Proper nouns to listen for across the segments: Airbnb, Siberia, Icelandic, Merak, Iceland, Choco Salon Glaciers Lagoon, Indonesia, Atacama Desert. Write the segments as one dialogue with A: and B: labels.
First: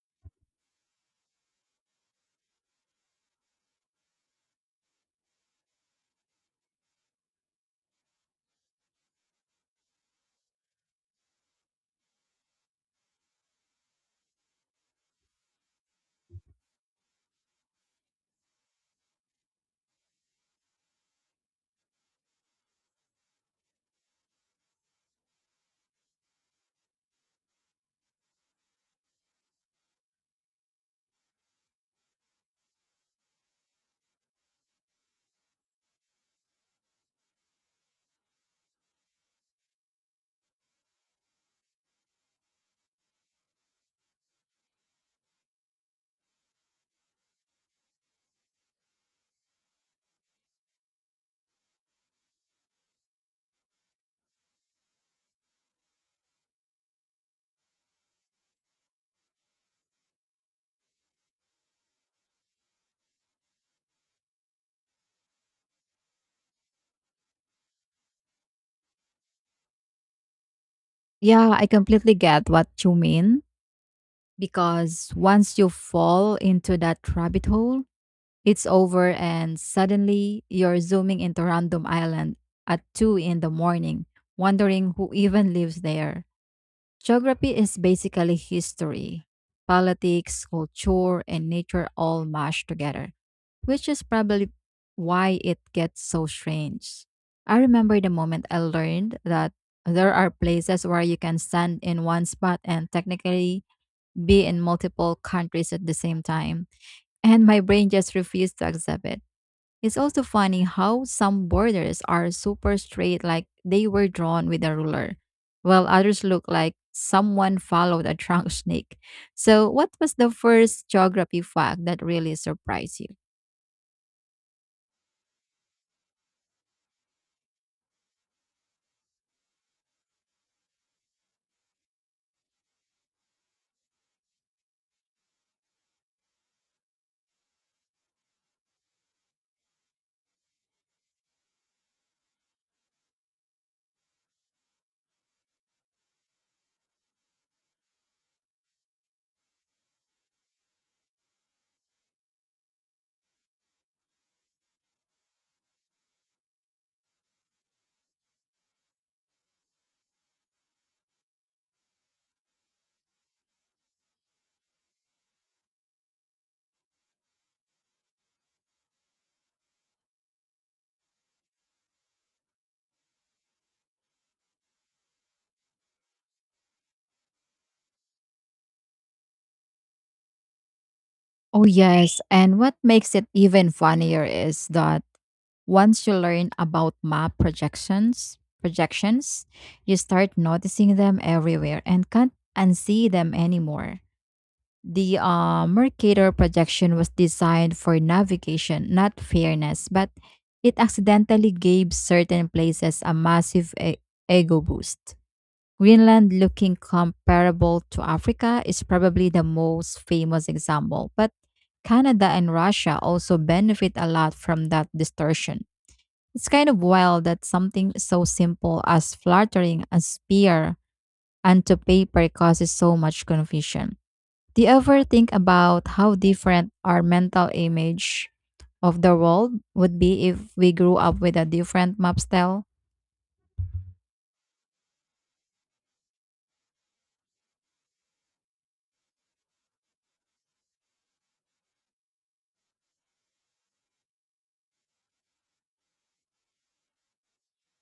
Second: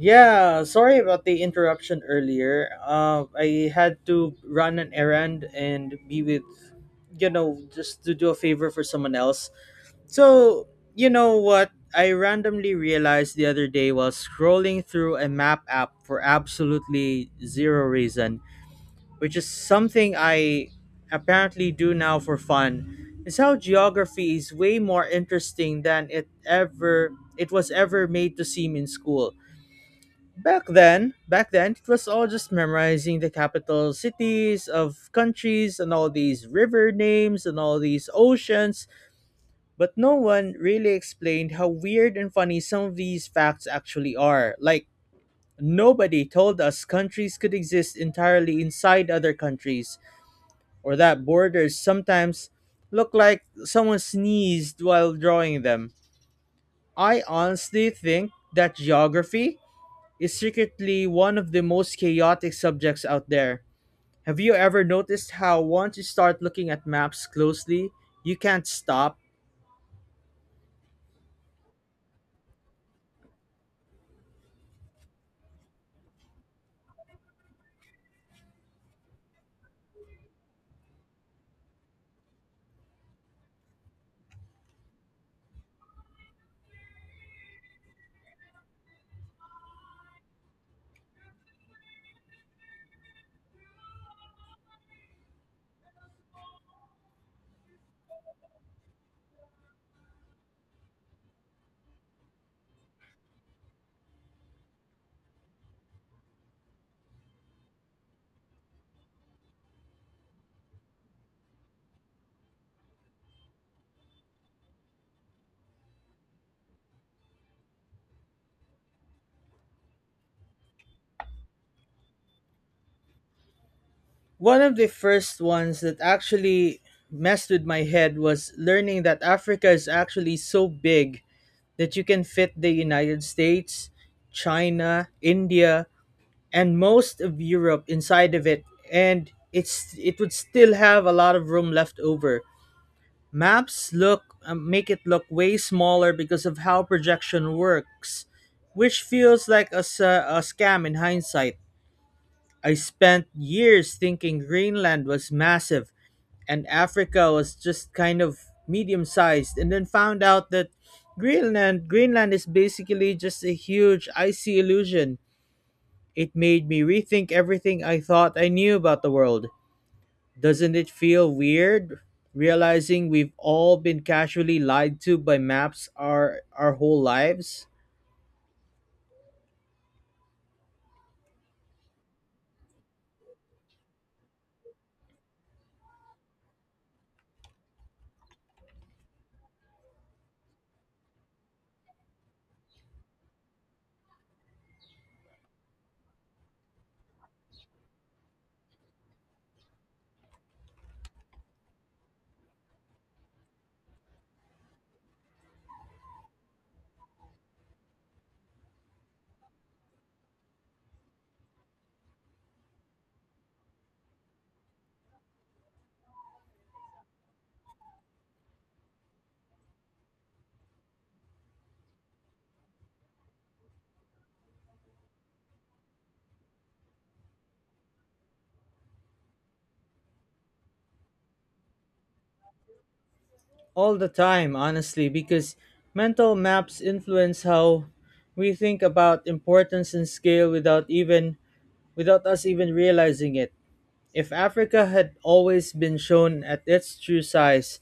A: Yeah, sorry about the interruption earlier. I had to run an errand and be with, just to do a favor for someone else. So, you know what? I randomly realized the other day while scrolling through a map app for absolutely zero reason, which is something I apparently do now for fun, is how geography is way more interesting than it was ever made to seem in school. Back then, it was all just memorizing the capital cities of countries and all these river names and all these oceans, but no one really explained how weird and funny some of these facts actually are. Like, nobody told us countries could exist entirely inside other countries, or that borders sometimes look like someone sneezed while drawing them. I honestly think that geography is secretly one of the most chaotic subjects out there. Have you ever noticed how once you start looking at maps closely, you can't stop?
B: Yeah, I completely get what you mean because once you fall into that rabbit hole, it's over and suddenly you're zooming into random island at 2 in the morning, wondering who even lives there. Geography is basically history, politics, culture, and nature all mashed together, which is probably why it gets so strange. I remember the moment I learned that there are places where you can stand in one spot and technically be in multiple countries at the same time, and my brain just refused to accept it. It's also funny how some borders are super straight, like they were drawn with a ruler, while others look like someone followed a trunk snake. So, what was the first geography fact that really surprised you?
A: One of the first ones that actually messed with my head was learning that Africa is actually so big that you can fit the United States, China, India, and most of Europe inside of it, and it would still have a lot of room left over. Maps look make it look way smaller because of how projection works, which feels like a scam in hindsight. I spent years thinking Greenland was massive and Africa was just kind of medium sized, and then found out that Greenland is basically just a huge icy illusion. It made me rethink everything I thought I knew about the world. Doesn't it feel weird realizing we've all been casually lied to by maps our whole lives?
B: Oh, yes. And what makes it even funnier is that once you learn about map projections, you start noticing them everywhere and can't unsee them anymore. The Mercator projection was designed for navigation, not fairness, but it accidentally gave certain places a massive ego boost. Greenland, looking comparable to Africa, is probably the most famous example, but Canada and Russia also benefit a lot from that distortion. It's kind of wild that something so simple as fluttering a spear onto paper causes so much confusion. Do you ever think about how different our mental image of the world would be if we grew up with a different map style?
A: All the time, honestly, because mental maps influence how we think about importance and scale without us even realizing it. If Africa had always been shown at its true size,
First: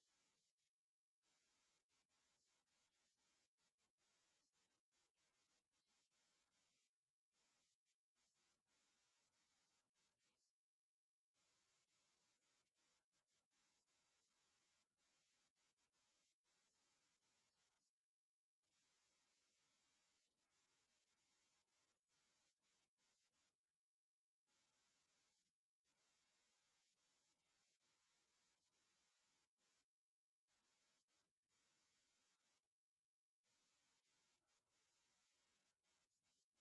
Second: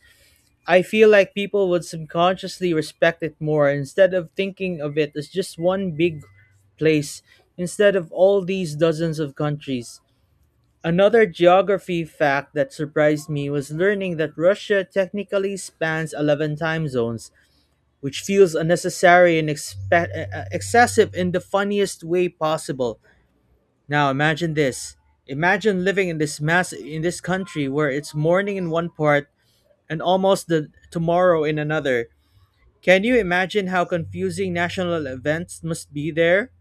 A: I feel like people would subconsciously respect it more instead of thinking of it as just one big place, instead of all these dozens of countries. Another geography fact that surprised me was learning that Russia technically spans 11 time zones, which feels unnecessary and excessive in the funniest way possible. Now imagine this. Imagine living in this mass in this country where it's morning in one part and almost the tomorrow in another. Can you imagine how confusing national events must be there?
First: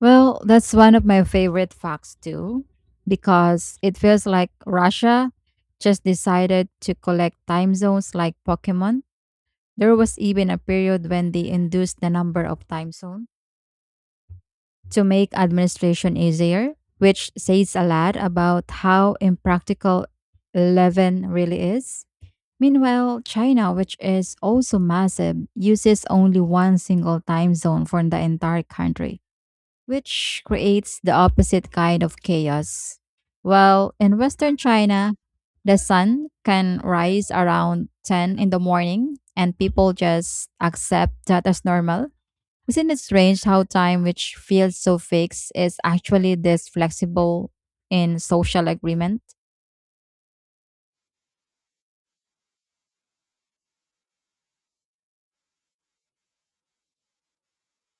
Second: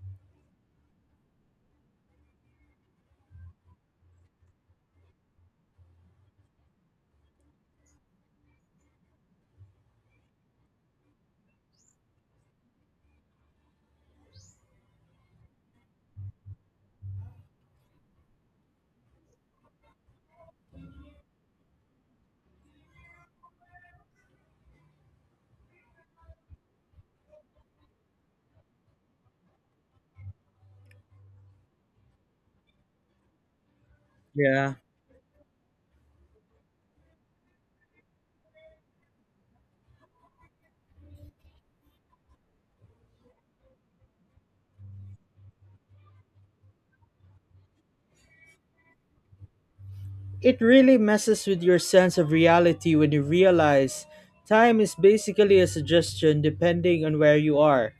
B: Well, that's one of my favorite facts too, because it feels like Russia just decided to collect time zones like Pokemon. There was even a period when they induced the number of time zones to make administration easier, which says a lot about how impractical 11 really is. Meanwhile, China, which is also massive, uses only one single time zone for the entire country, which creates the opposite kind of chaos. Well, in Western
A: Yeah.
B: China, the sun can rise around 10 in the morning and people just accept that as normal. Isn't it strange how time, which feels so fixed, is actually this flexible in social agreement?
A: It really messes with your sense of reality when you realize time is basically a suggestion depending on where you are.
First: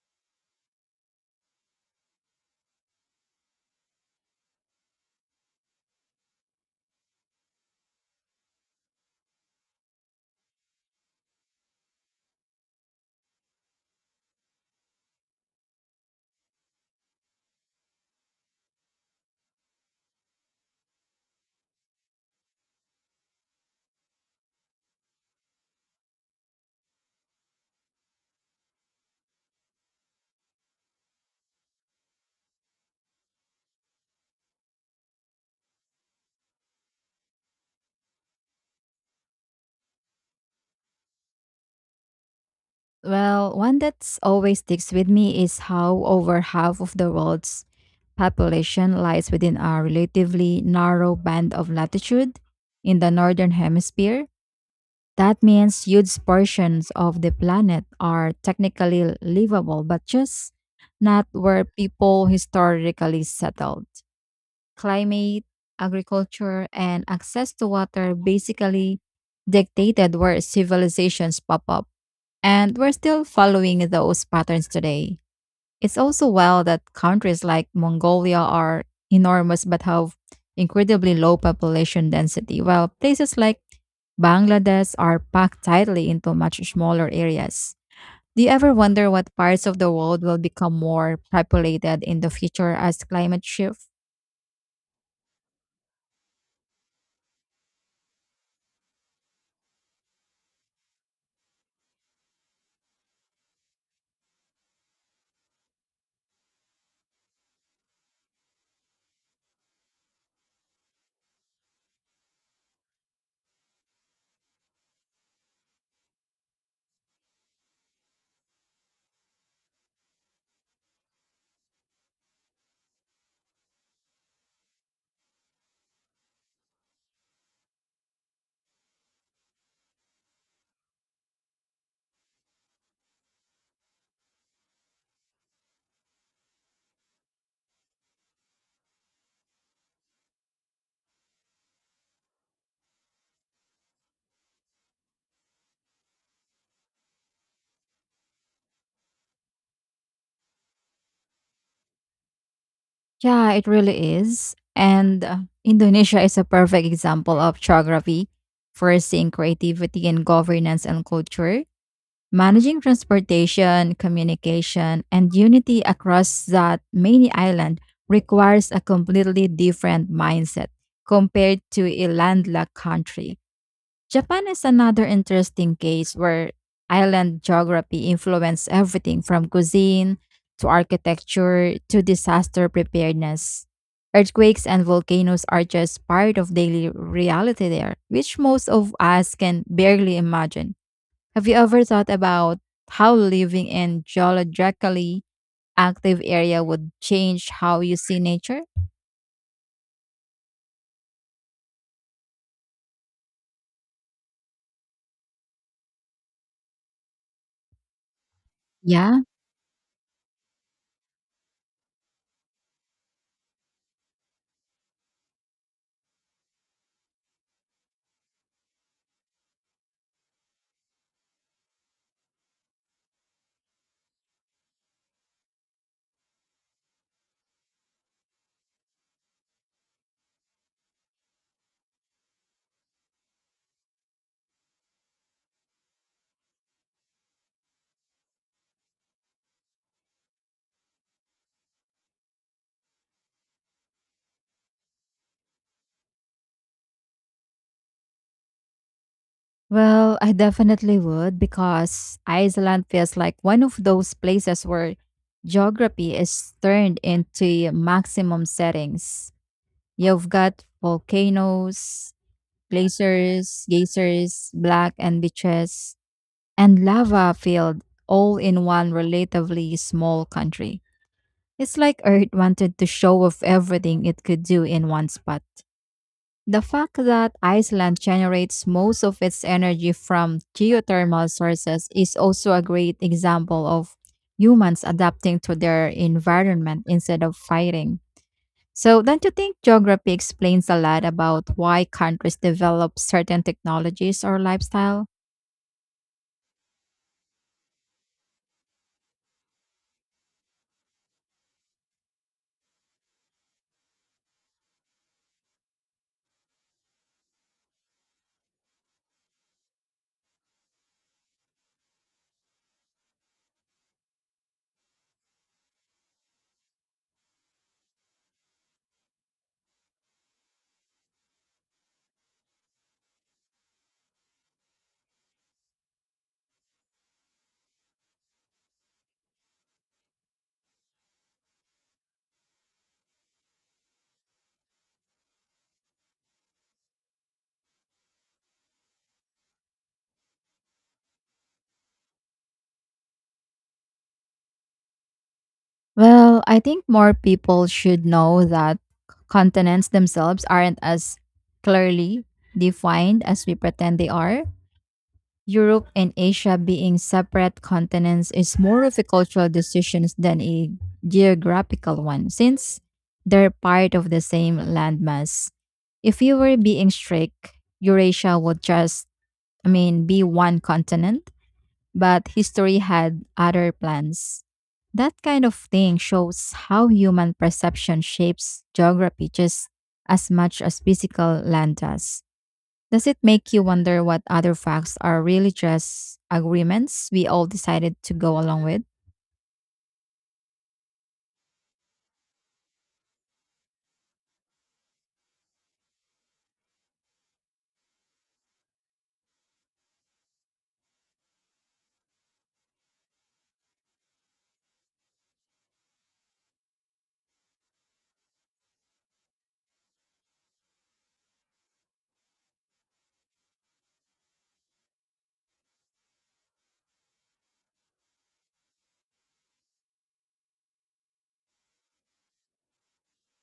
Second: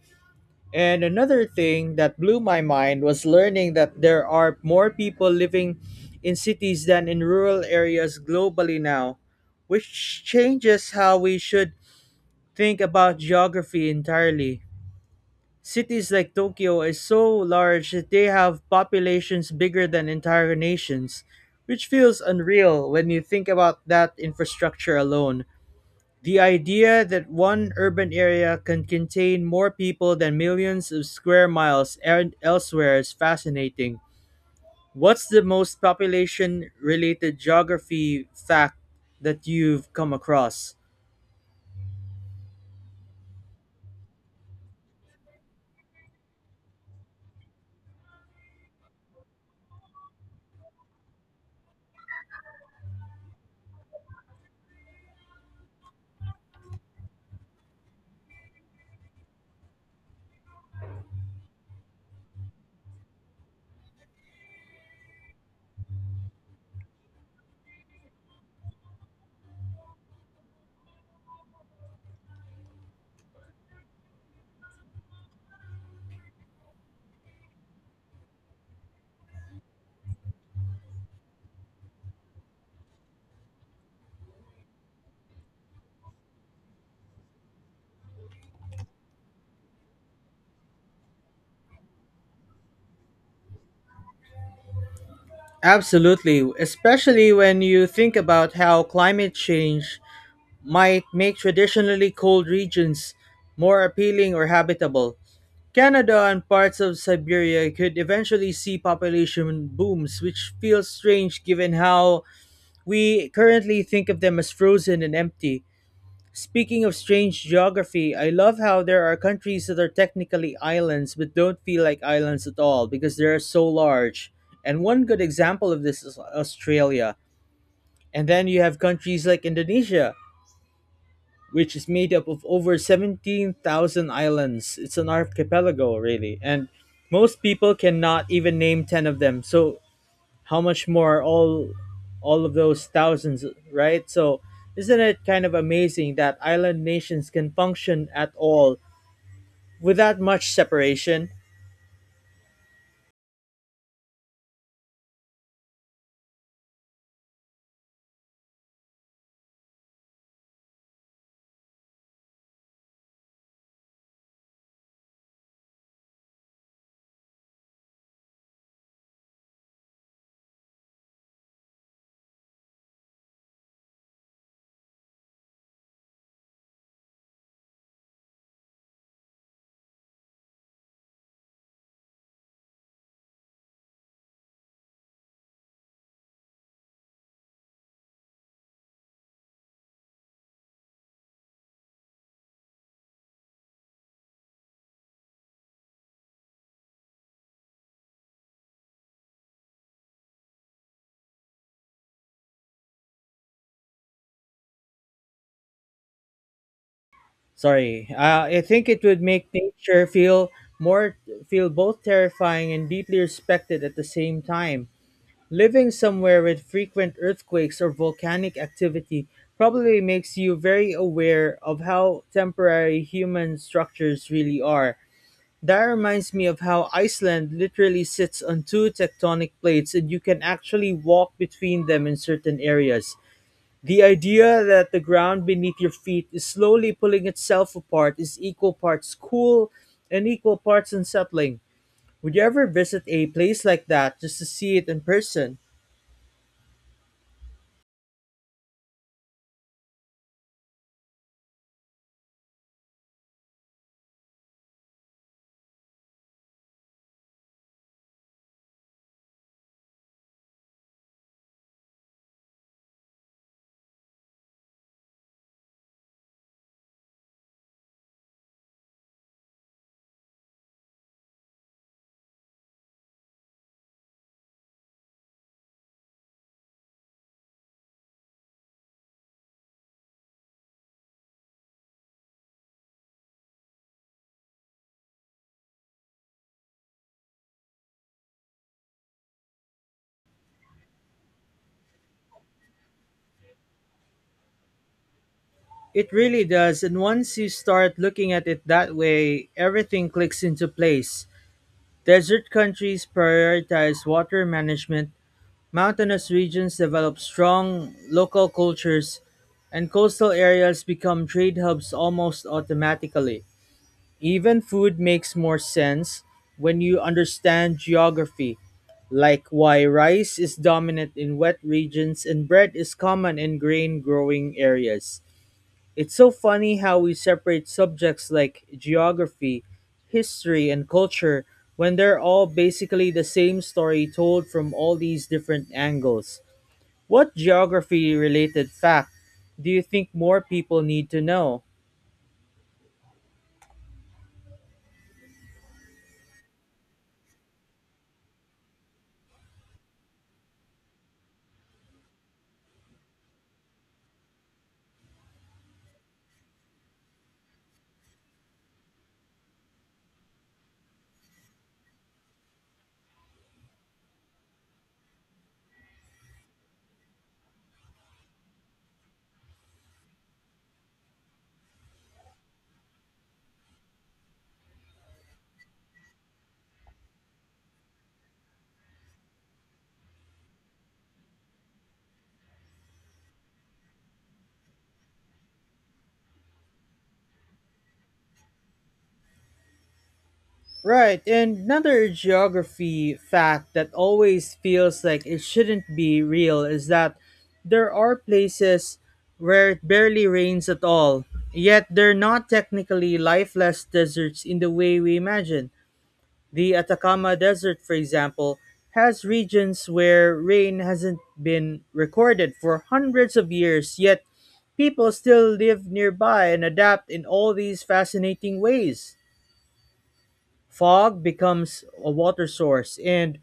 A: And another thing that blew my mind was learning that there are more people living in cities than in rural areas globally now, which changes how we should think about geography entirely. Cities like Tokyo is so large that they have populations bigger than entire nations, which feels unreal when you think about that infrastructure alone. The idea that one urban area can contain more people than millions of square miles and elsewhere is fascinating. What's the most population related geography fact that you've come across?
B: Well, one that's always sticks with me is how over half of the world's population lies within a relatively narrow band of latitude in the northern hemisphere. That means huge portions of the planet are technically livable, but just not where people historically settled. Climate, agriculture, and access to water basically dictated where civilizations pop up and we're still following those patterns today. It's also wild that countries like Mongolia are enormous but have incredibly low population density, while places like Bangladesh are packed tightly into much smaller areas. Do you ever wonder what parts of the world will become more populated in the future as climate shift?
A: Absolutely, especially when you think about how climate change might make traditionally cold regions more appealing or habitable. Canada and parts of Siberia could eventually see population booms, which feels strange given how we currently think of them as frozen and empty. Speaking of strange geography, I love how there are countries that are technically islands but don't feel like islands at all because they're so large. And one good example of this is Australia. And then you have countries like Indonesia, which is made up of over 17,000 islands. It's an archipelago, really. And most people cannot even name 10 of them. So how much more are all of those thousands, right? So isn't it kind of amazing that island nations can function at all without much separation?
B: Yeah, it really is. And Indonesia is a perfect example of geography, forcing creativity in governance and culture. Managing transportation, communication, and unity across that many island requires a completely different mindset compared to a landlocked country. Japan is another interesting case where island geography influences everything from cuisine to architecture to disaster preparedness. Earthquakes and volcanoes are just part of daily reality there, which most of us can barely imagine. Have you ever thought about how living in geologically active area would change how you see nature?
A: Sorry. I think it
B: Yeah.
A: would make nature feel more feel both terrifying and deeply respected at the same time. Living somewhere with frequent earthquakes or volcanic activity probably makes you very aware of how temporary human structures really are. That reminds me of how Iceland literally sits on two tectonic plates, and you can actually walk between them in certain areas. The idea that the ground beneath your feet is slowly pulling itself apart is equal parts cool and equal parts unsettling. Would you ever visit a place like that just to see it in person?
B: Well, I definitely would because Iceland feels like one of those places where geography is turned into maximum settings. You've got volcanoes, glaciers, geysers, black and beaches, and lava field all in one relatively small country. It's like Earth wanted to show off everything it could do in one spot. The fact that Iceland generates most of its energy from geothermal sources is also a great example of humans adapting to their environment instead of fighting. So, don't you think geography explains a lot about why countries develop certain technologies or lifestyle?
A: It really does, and once you start looking at it that way, everything clicks into place. Desert countries prioritize water management, mountainous regions develop strong local cultures, and coastal areas become trade hubs almost automatically. Even food makes more sense when you understand geography, like why rice is dominant in wet regions and bread is common in grain growing areas. It's so funny how we separate subjects like geography, history, and culture when they're all basically the same story told from all these different angles. What geography related fact do you think more people need to know?
B: Well, I think more people should know that continents themselves aren't as clearly defined as we pretend they are. Europe and Asia being separate continents is more of a cultural decision than a geographical one, since they're part of the same landmass. If you were being strict, Eurasia would just be one continent but history had other plans. That kind of thing shows how human perception shapes geography just as much as physical land does. Does it make you wonder what other facts are really just agreements we all decided to go along with?
A: Right, and another geography fact that always feels like it shouldn't be real is that there are places where it barely rains at all, yet they're not technically lifeless deserts in the way we imagine. The Atacama Desert, for example, has regions where rain hasn't been recorded for hundreds of years, yet people still live nearby and adapt in all these fascinating ways. Fog becomes a water source, and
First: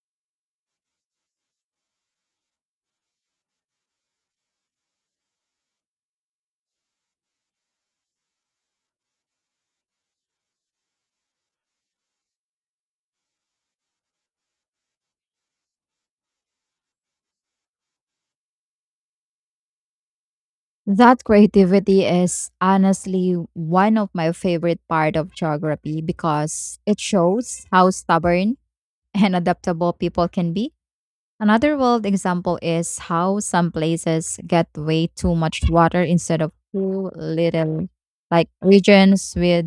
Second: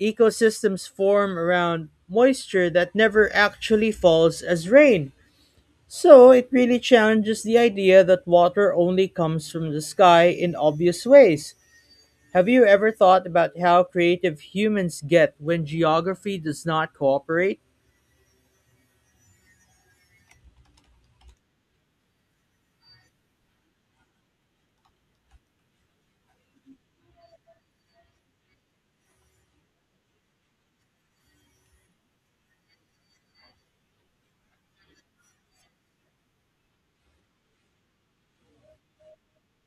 A: ecosystems form around moisture that never actually falls as rain. So it really challenges the idea that water only comes from the sky in obvious ways. Have you ever thought about how creative humans get when geography does not cooperate?
B: That creativity is honestly one of my favorite part of geography because it shows how stubborn and adaptable people can be. Another world example is how some places get way too much water instead of too little, like regions with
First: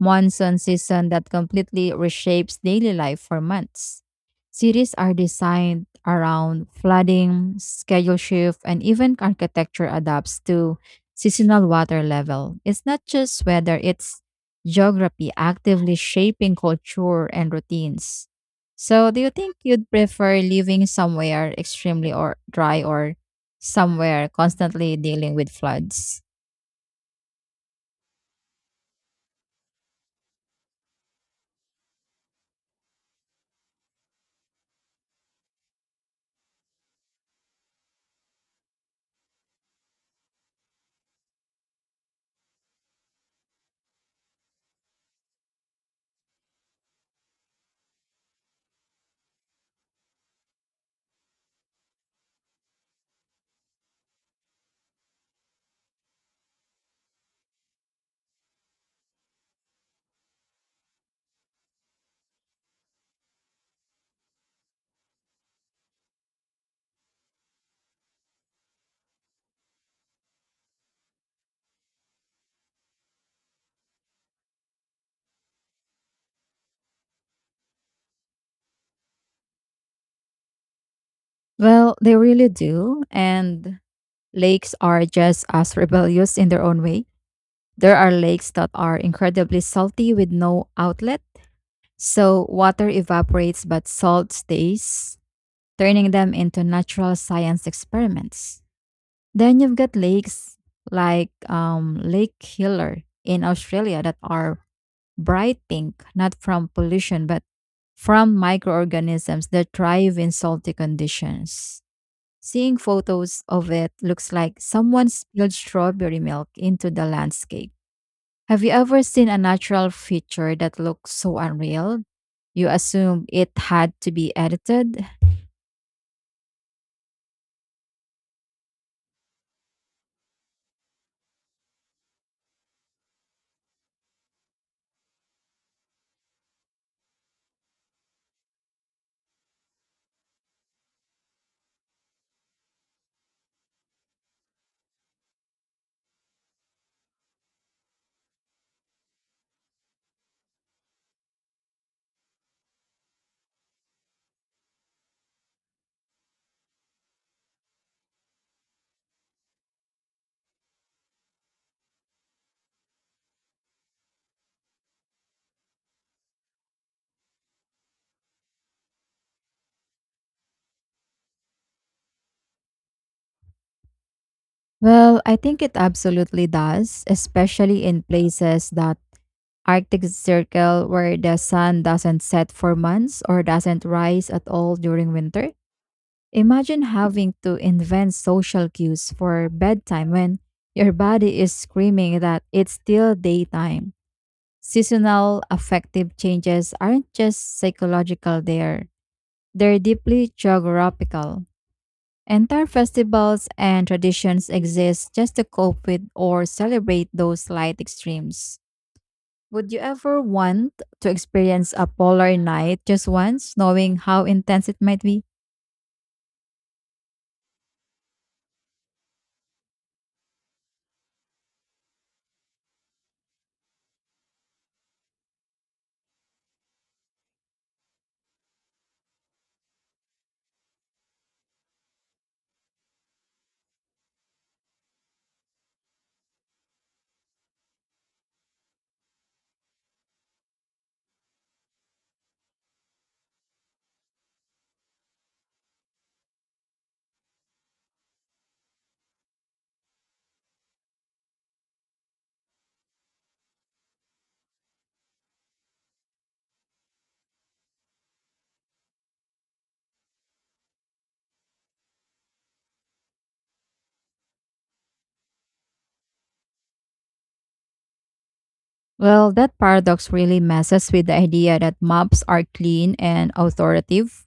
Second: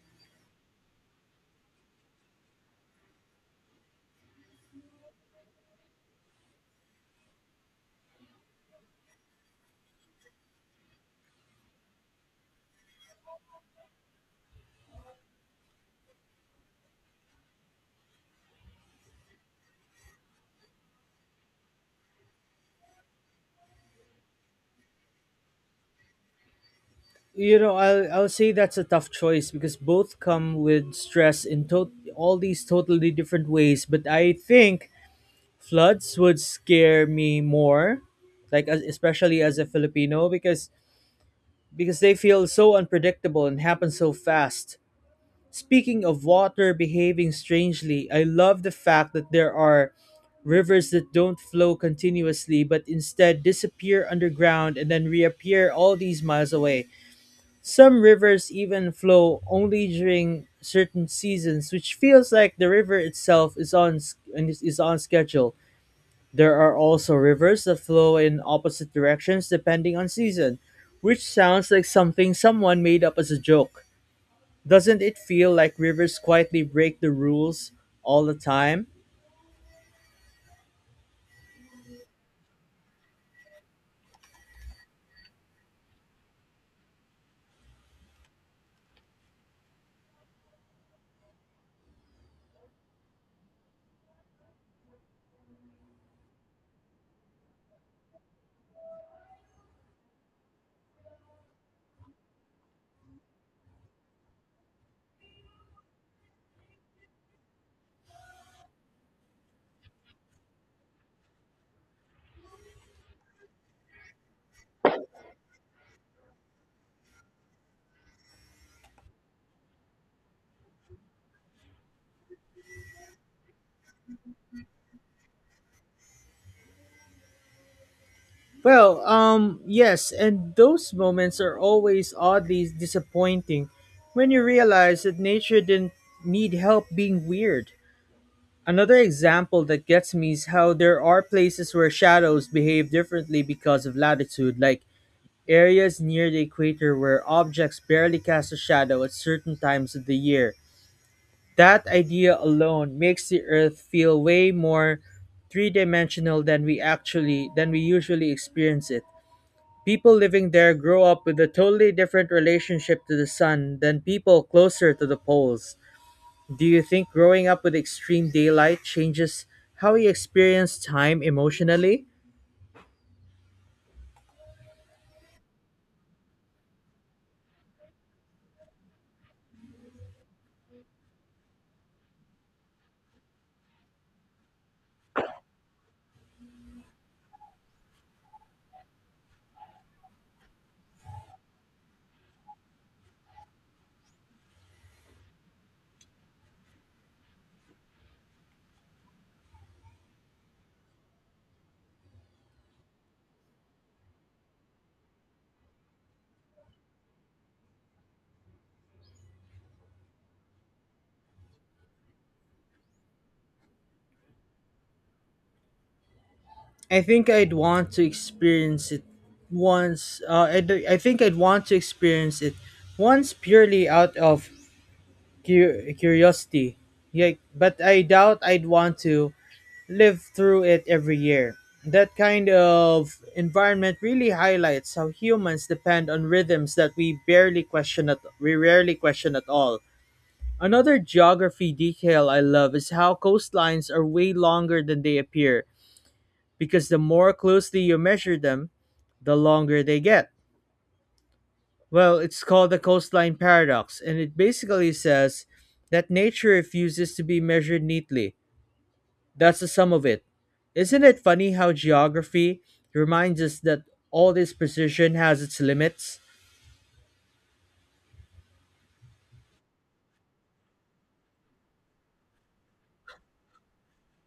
B: monsoon season that completely reshapes daily life for months. Cities are designed around flooding, schedule shift, and even architecture adapts to seasonal water level. It's not just weather, it's geography actively shaping culture and routines. So, do you think you'd prefer living somewhere extremely or dry or somewhere constantly dealing with floods?
A: I'll say that's a tough choice because both come with stress in to all these totally different ways, but I think floods would scare me more, especially as a Filipino, because they feel so unpredictable and happen so fast. Speaking of water behaving strangely, I love the fact that there are rivers that don't flow continuously but instead disappear underground and then reappear all these miles away. Some rivers even flow only during certain seasons, which feels like the river itself is on s- and is on schedule. There are also rivers that flow in opposite directions depending on season, which sounds like something someone made up as a joke. Doesn't it feel like rivers quietly break the rules all the time?
B: Well, they really do. And lakes are just as rebellious in their own way. There are lakes that are incredibly salty with no outlet, so water evaporates but salt stays, turning them into natural science experiments. Then you've got lakes like Lake Killer in Australia that are bright pink, not from pollution but from microorganisms that thrive in salty conditions. Seeing photos of it looks like someone spilled strawberry milk into the landscape. Have you ever seen a natural feature that looks so unreal you assume it had to be edited?
A: Well, yes, and those moments are always oddly disappointing when you realize that nature didn't need help being weird. Another example that gets me is how there are places where shadows behave differently because of latitude, like areas near the equator where objects barely cast a shadow at certain times of the year. That idea alone makes the Earth feel way more three-dimensional than we actually than we usually experience it. People living there grow up with a totally different relationship to the sun than people closer to the poles. Do you think growing up with extreme daylight changes how we experience time emotionally?
B: Well, I think it absolutely does, especially in places that Arctic Circle where the sun doesn't set for months or doesn't rise at all during winter. Imagine having to invent social cues for bedtime when your body is screaming that it's still daytime. Seasonal affective changes aren't just psychological, they're deeply geographical. Entire festivals and traditions exist just to cope with or celebrate those slight extremes. Would you ever want to experience a polar night just once, knowing how intense it might be?
A: I think I'd want to experience it once. I think I'd want to experience it once purely out of curiosity. Yeah, but I doubt I'd want to live through it every year. That kind of environment really highlights how humans depend on rhythms that we rarely question at all. Another geography detail I love is how coastlines are way longer than they appear because the more closely you measure them, the longer they get. Well, it's called the coastline paradox, and it basically says that nature refuses to be measured neatly. That's the sum of it. Isn't it funny how geography reminds us that all this precision has its limits?
B: Well, that paradox really messes with the idea that maps are clean and authoritative.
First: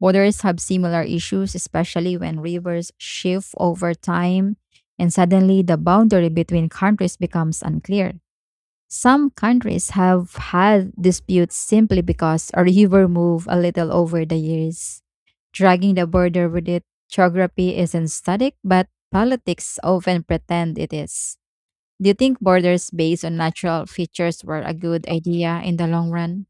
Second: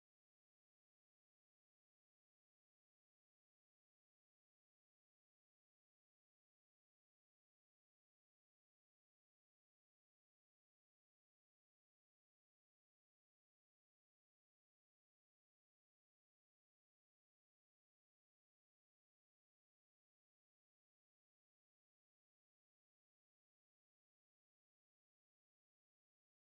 B: Borders have similar issues, especially when rivers shift over time and suddenly the boundary between countries becomes unclear. Some countries have had disputes simply because a river moved a little over the years, dragging the border with it. Geography isn't static, but politics often pretend it is. Do you think borders based on natural features were a good idea in the long run?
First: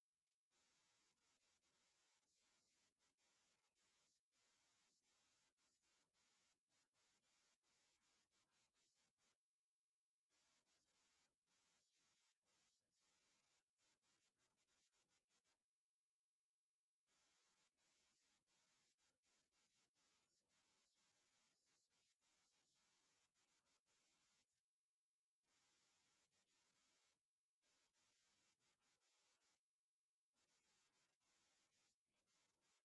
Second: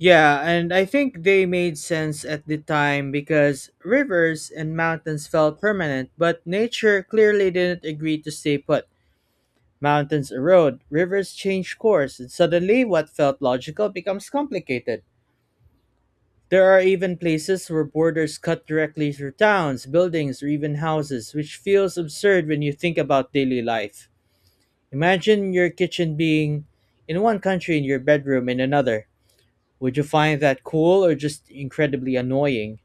A: Yeah, and I think they made sense at the time because rivers and mountains felt permanent, but nature clearly didn't agree to stay put. Mountains erode, rivers change course, and suddenly what felt logical becomes complicated. There are even places where borders cut directly through towns, buildings, or even houses, which feels absurd when you think about daily life. Imagine your kitchen being in one country and your bedroom in another. Would you find that cool or just incredibly annoying?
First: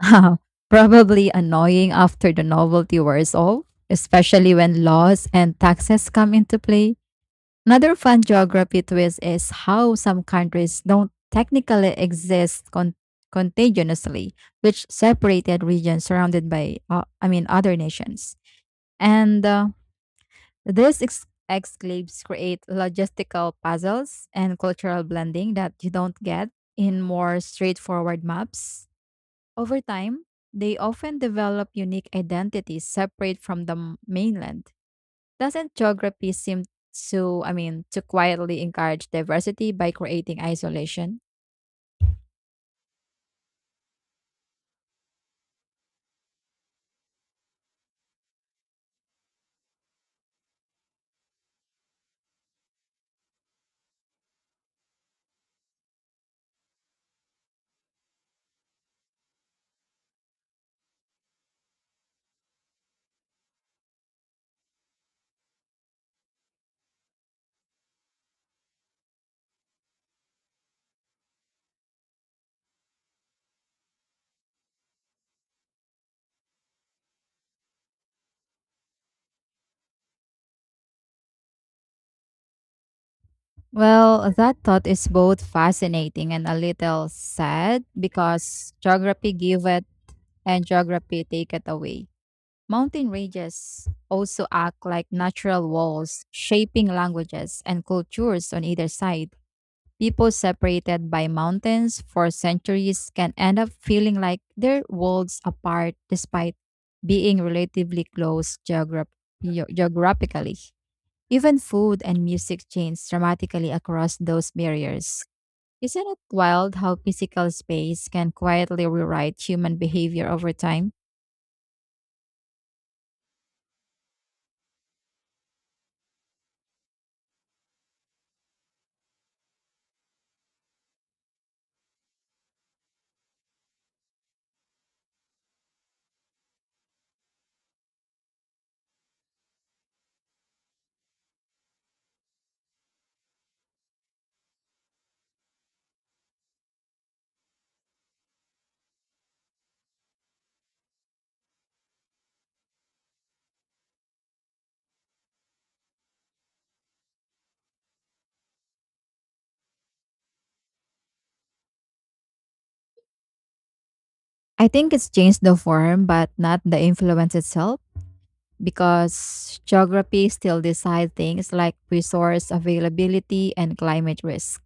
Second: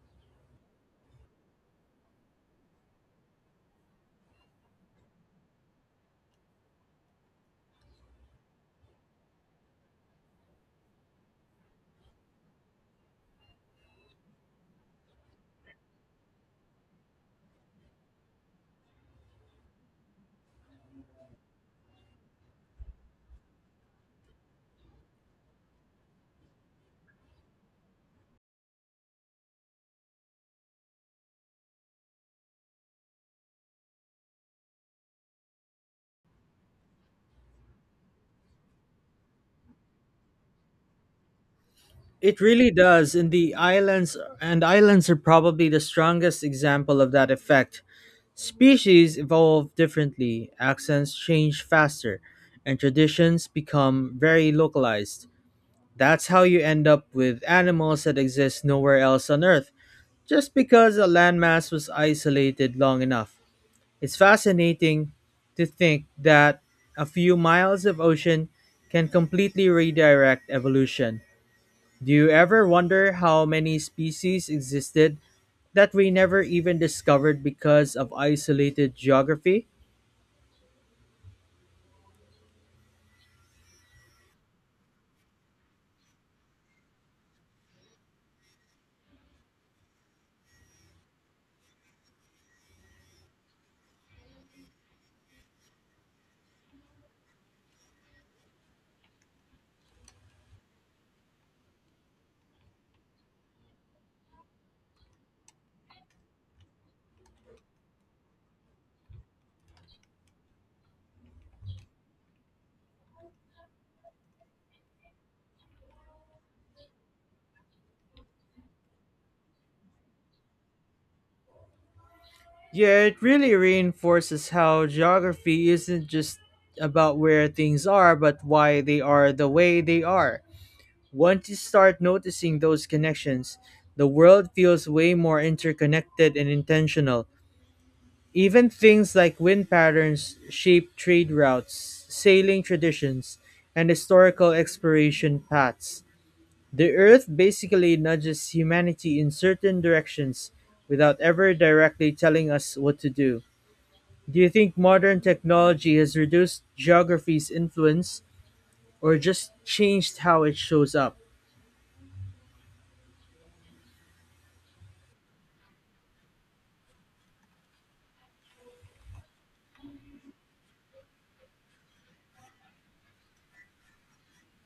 B: Probably annoying after the novelty wears off, especially when laws and taxes come into play. Another fun geography twist is how some countries don't technically exist contagiously, which separated regions surrounded by, other nations. And These exclaves create logistical puzzles and cultural blending that you don't get in more straightforward maps. Over time, they often develop unique identities separate from the mainland. Doesn't geography seem to quietly encourage diversity by creating isolation?
A: It really does, and the islands are probably the strongest example of that effect. Species evolve differently, accents change faster, and traditions become very localized. That's how you end up with animals that exist nowhere else on Earth, just because a landmass was isolated long enough. It's fascinating to think that a few miles of ocean can completely redirect evolution. Do you ever wonder how many species existed that we never even discovered because of isolated geography?
B: Well, that thought is both fascinating and a little sad because geography give it and geography take it away. Mountain ranges also act like natural walls, shaping languages and cultures on either side. People separated by mountains for centuries can end up feeling like they're worlds apart despite being relatively close geographically. Even food and music change dramatically across those barriers. Isn't it wild how physical space can quietly rewrite human behavior over time?
A: Yeah, it really reinforces how geography isn't just about where things are, but why they are the way they are. Once you start noticing those connections, the world feels way more interconnected and intentional. Even things like wind patterns shape trade routes, sailing traditions, and historical exploration paths. The Earth basically nudges humanity in certain directions without ever directly telling us what to do. Do you think modern technology has reduced geography's influence or just changed how it shows up?
B: I think it's changed the form, but not the influence itself, because geography still decides things like resource availability and climate risk.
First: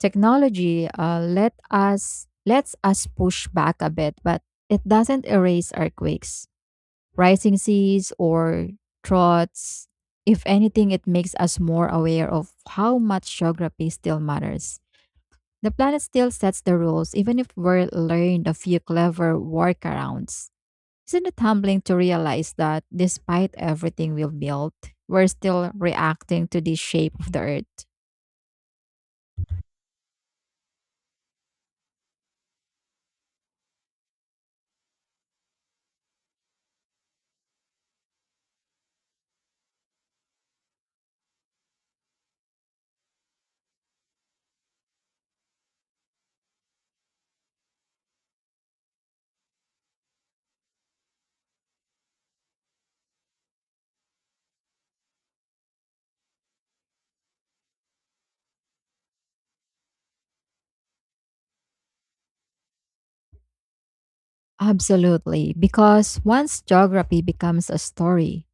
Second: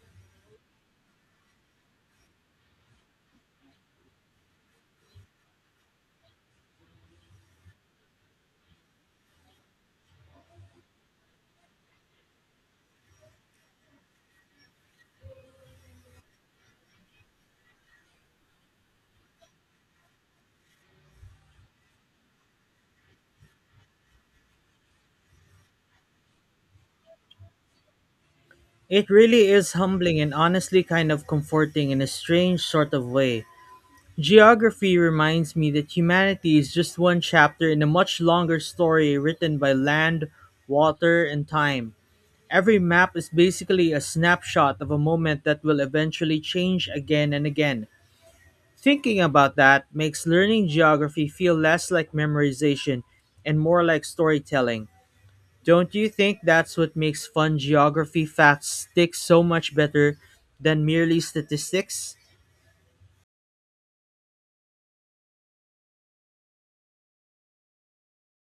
B: Technology lets us push back a bit, but it doesn't erase earthquakes, rising seas, or droughts. If anything, it makes us more aware of how much geography still matters. The planet still sets the rules, even if we're learned a few clever workarounds. Isn't it humbling to realize that despite everything we've built, we're still reacting to the shape of the earth?
A: It really is humbling, and honestly kind of comforting in a strange sort of way. Geography reminds me that humanity is just one chapter in a much longer story written by land, water, and time. Every map is basically a snapshot of a moment that will eventually change again and again. Thinking about that makes learning geography feel less like memorization and more like storytelling. Don't you think that's what makes fun geography facts stick so much better than merely statistics?
B: Absolutely, because once geography becomes a story,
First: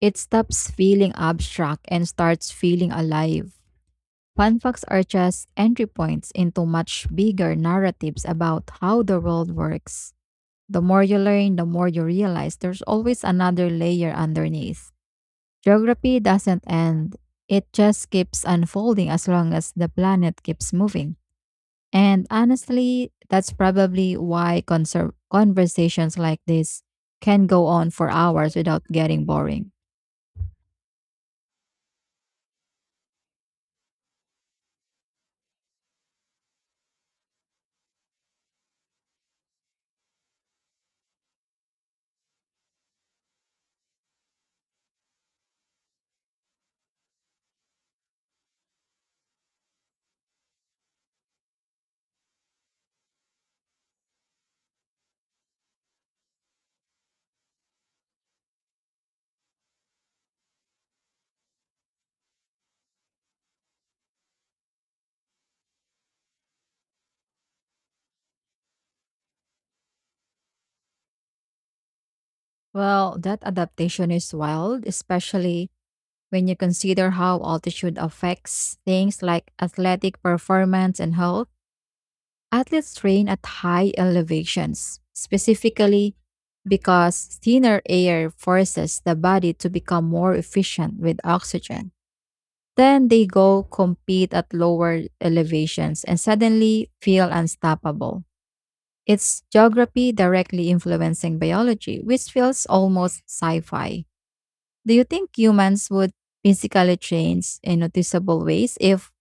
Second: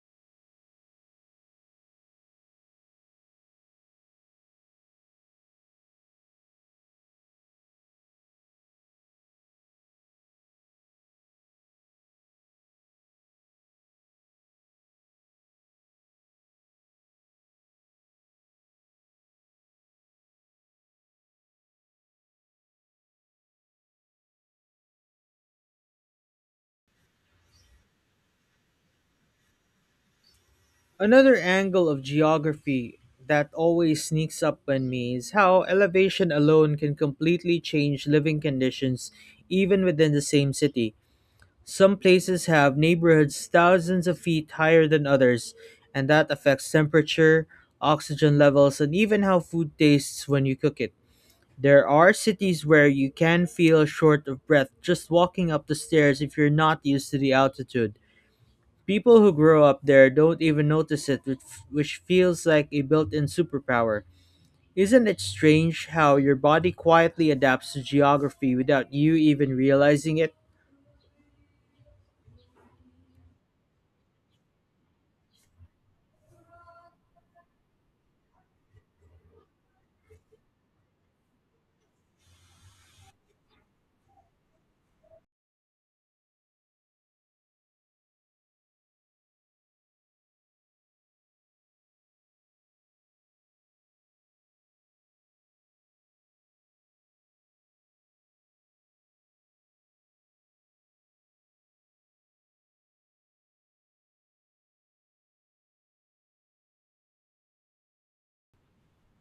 B: it stops feeling abstract and starts feeling alive. Fun facts are just entry points into much bigger narratives about how the world works. The more you learn, the more you realize there's always another layer underneath. Geography doesn't end, it just keeps unfolding as long as the planet keeps moving. And honestly, that's probably why conversations like this can go on for hours without getting boring.
A: Another angle of geography that always sneaks up on me is how elevation alone can completely change living conditions even within the same city. Some places have neighborhoods thousands of feet higher than others, and that affects temperature, oxygen levels, and even how food tastes when you cook it. There are cities where you can feel short of breath just walking up the stairs if you're not used to the altitude. People who grow up there don't even notice it, which feels like a built in superpower. Isn't it strange how your body quietly adapts to geography without you even realizing it?
B: Well, that adaptation is wild, especially when you consider how altitude affects things like athletic performance and health. Athletes train at high elevations, specifically because thinner air forces the body to become more efficient with oxygen. Then they go compete at lower elevations and suddenly feel unstoppable. It's geography directly influencing biology, which feels almost sci fi. Do you think humans would physically change in noticeable ways if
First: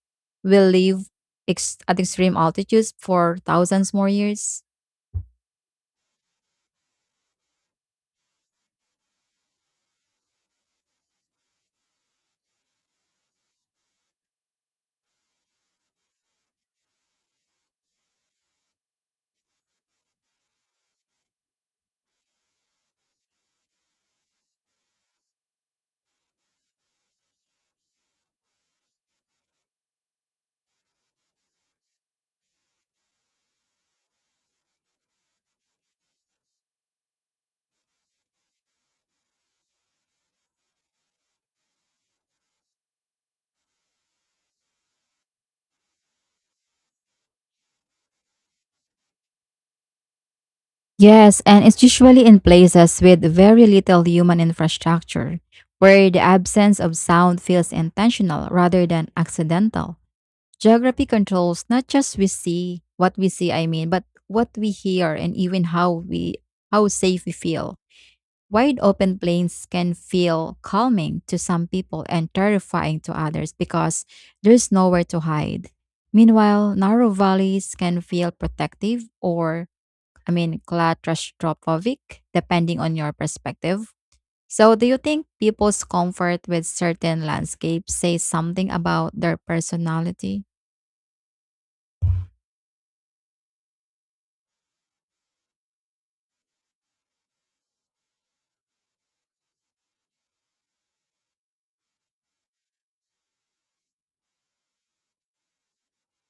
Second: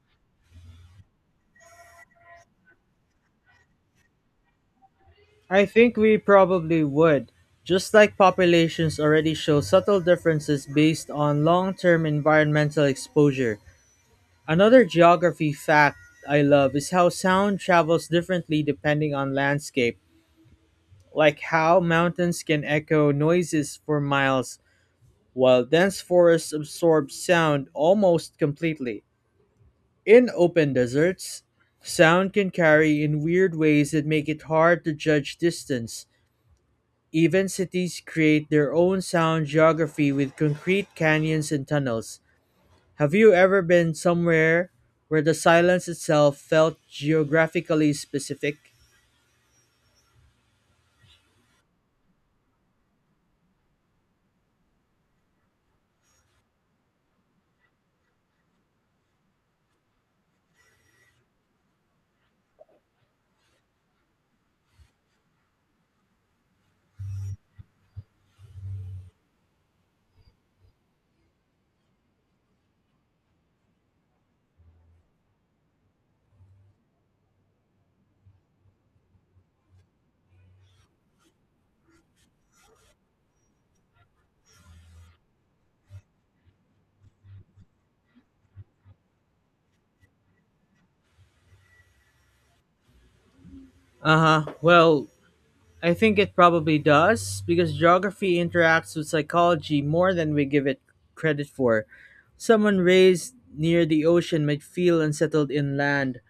B: we live at extreme altitudes for thousands more years?
A: I think we probably would, just like populations already show subtle differences based on long term environmental exposure. Another geography fact I love is how sound travels differently depending on landscape, like how mountains can echo noises for miles, while dense forests absorb sound almost completely. In open deserts, sound can carry in weird ways that make it hard to judge distance. Even cities create their own sound geography with concrete canyons and tunnels. Have you ever been somewhere where the silence itself felt geographically specific?
B: Yes, and it's usually in places with very little human infrastructure, where the absence of sound feels intentional rather than accidental. Geography controls not just we see, what we see, but what we hear and even how safe we feel. Wide open plains can feel calming to some people and terrifying to others because there's nowhere to hide. Meanwhile, narrow valleys can feel protective or claustrophobic, depending on your perspective. So, do you think people's comfort with certain landscapes say something about their personality?
A: Uh huh. Well, I think it probably does, because geography interacts with psychology more than we give it credit for. Someone raised near the ocean might feel unsettled inland,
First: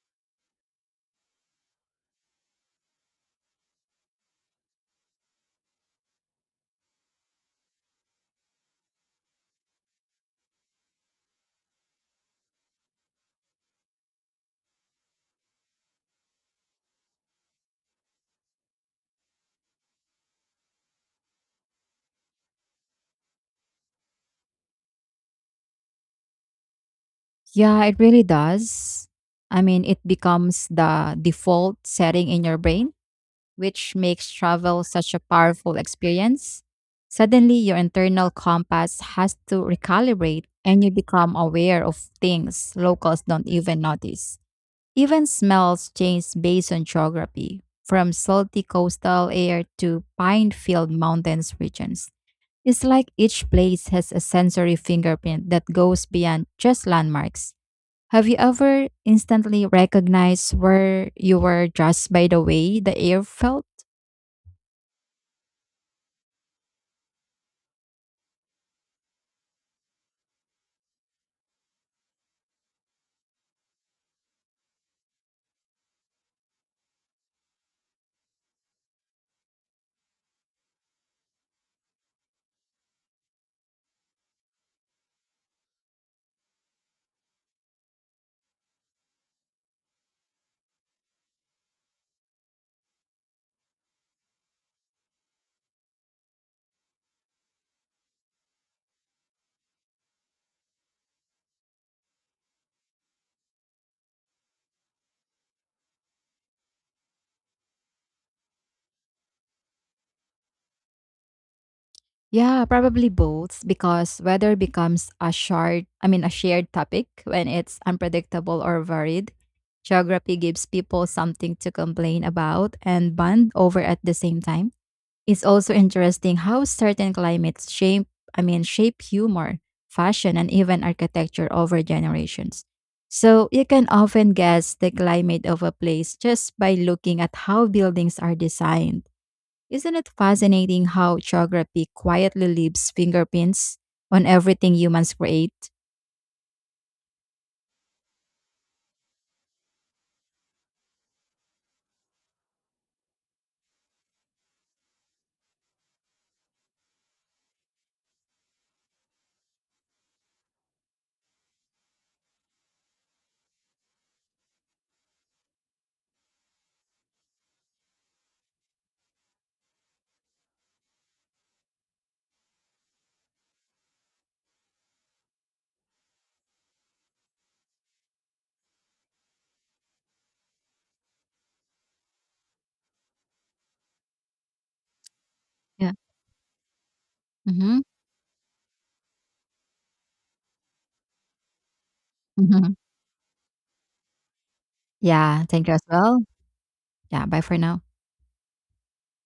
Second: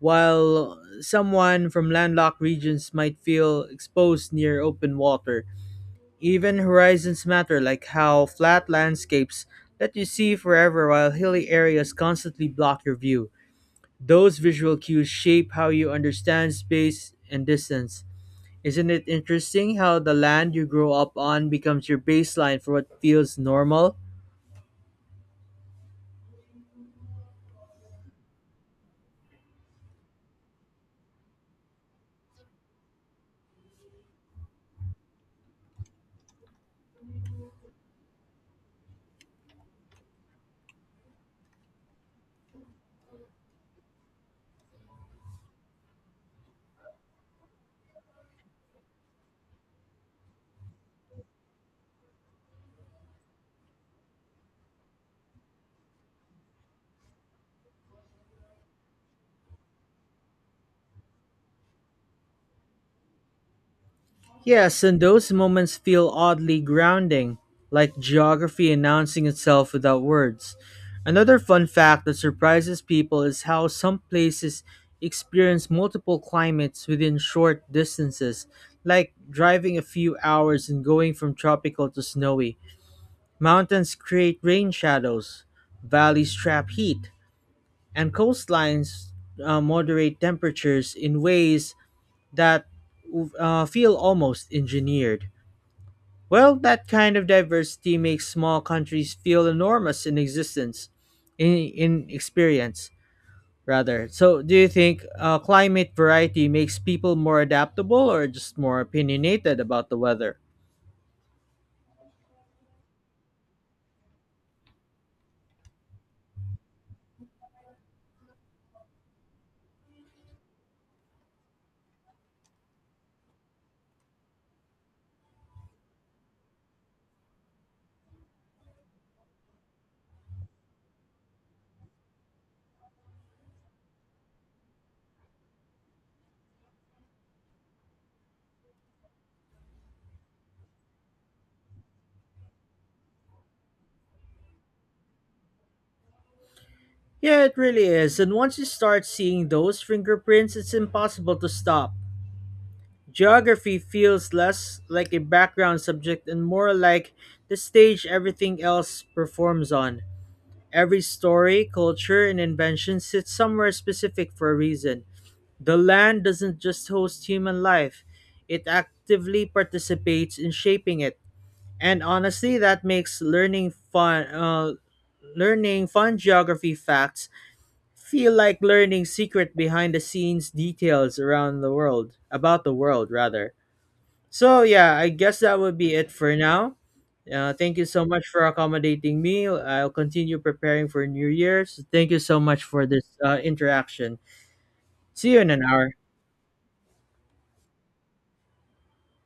A: while someone from landlocked regions might feel exposed near open water. Even horizons matter, like how flat landscapes let you see forever while hilly areas constantly block your view. Those visual cues shape how you understand space and distance. Isn't it interesting how the land you grow up on becomes your baseline for what feels normal?
B: Yeah, it really does. I mean, it becomes the default setting in your brain, which makes travel such a powerful experience. Suddenly, your internal compass has to recalibrate and you become aware of things locals don't even notice. Even smells change based on geography, from salty coastal air to pine filled mountains regions. It's like each place has a sensory fingerprint that goes beyond just landmarks. Have you ever instantly recognized where you were just by the way the air felt?
A: Yes, and those moments feel oddly grounding, like geography announcing itself without words. Another fun fact that surprises people is how some places experience multiple climates within short distances, like driving a few hours and going from tropical to snowy. Mountains create rain shadows, valleys trap heat, and coastlines moderate temperatures in ways that feel almost engineered. Well, that kind of diversity makes small countries feel enormous in existence, in experience, rather. So, do you think climate variety makes people more adaptable or just more opinionated about the weather?
B: Yeah, probably both because weather becomes a shard, I mean a shared topic when it's unpredictable or varied. Geography gives people something to complain about and bond over at the same time. It's also interesting how certain climates shape, I mean shape humor, fashion and even architecture over generations. So, you can often guess the climate of a place just by looking at how buildings are designed. Isn't it fascinating how geography quietly leaves fingerprints on everything humans create?
A: Yeah, it really is. And once you start seeing those fingerprints, it's impossible to stop. Geography feels less like a background subject and more like the stage everything else performs on. Every story, culture, and invention sits somewhere specific for a reason. The land doesn't just host human life, it actively participates in shaping it. And honestly, that makes learning fun geography facts feel like learning secret behind the scenes details about the world, rather. So yeah, I guess that would
B: Yeah.
A: be it for now. Thank
B: Mm-hmm.
A: you so much for accommodating me. I'll continue preparing for New Year's. Thank you so much
B: Mm-hmm.
A: for this interaction. See you
B: Yeah,
A: in an
B: thank you as
A: hour.
B: well. Yeah, bye for now.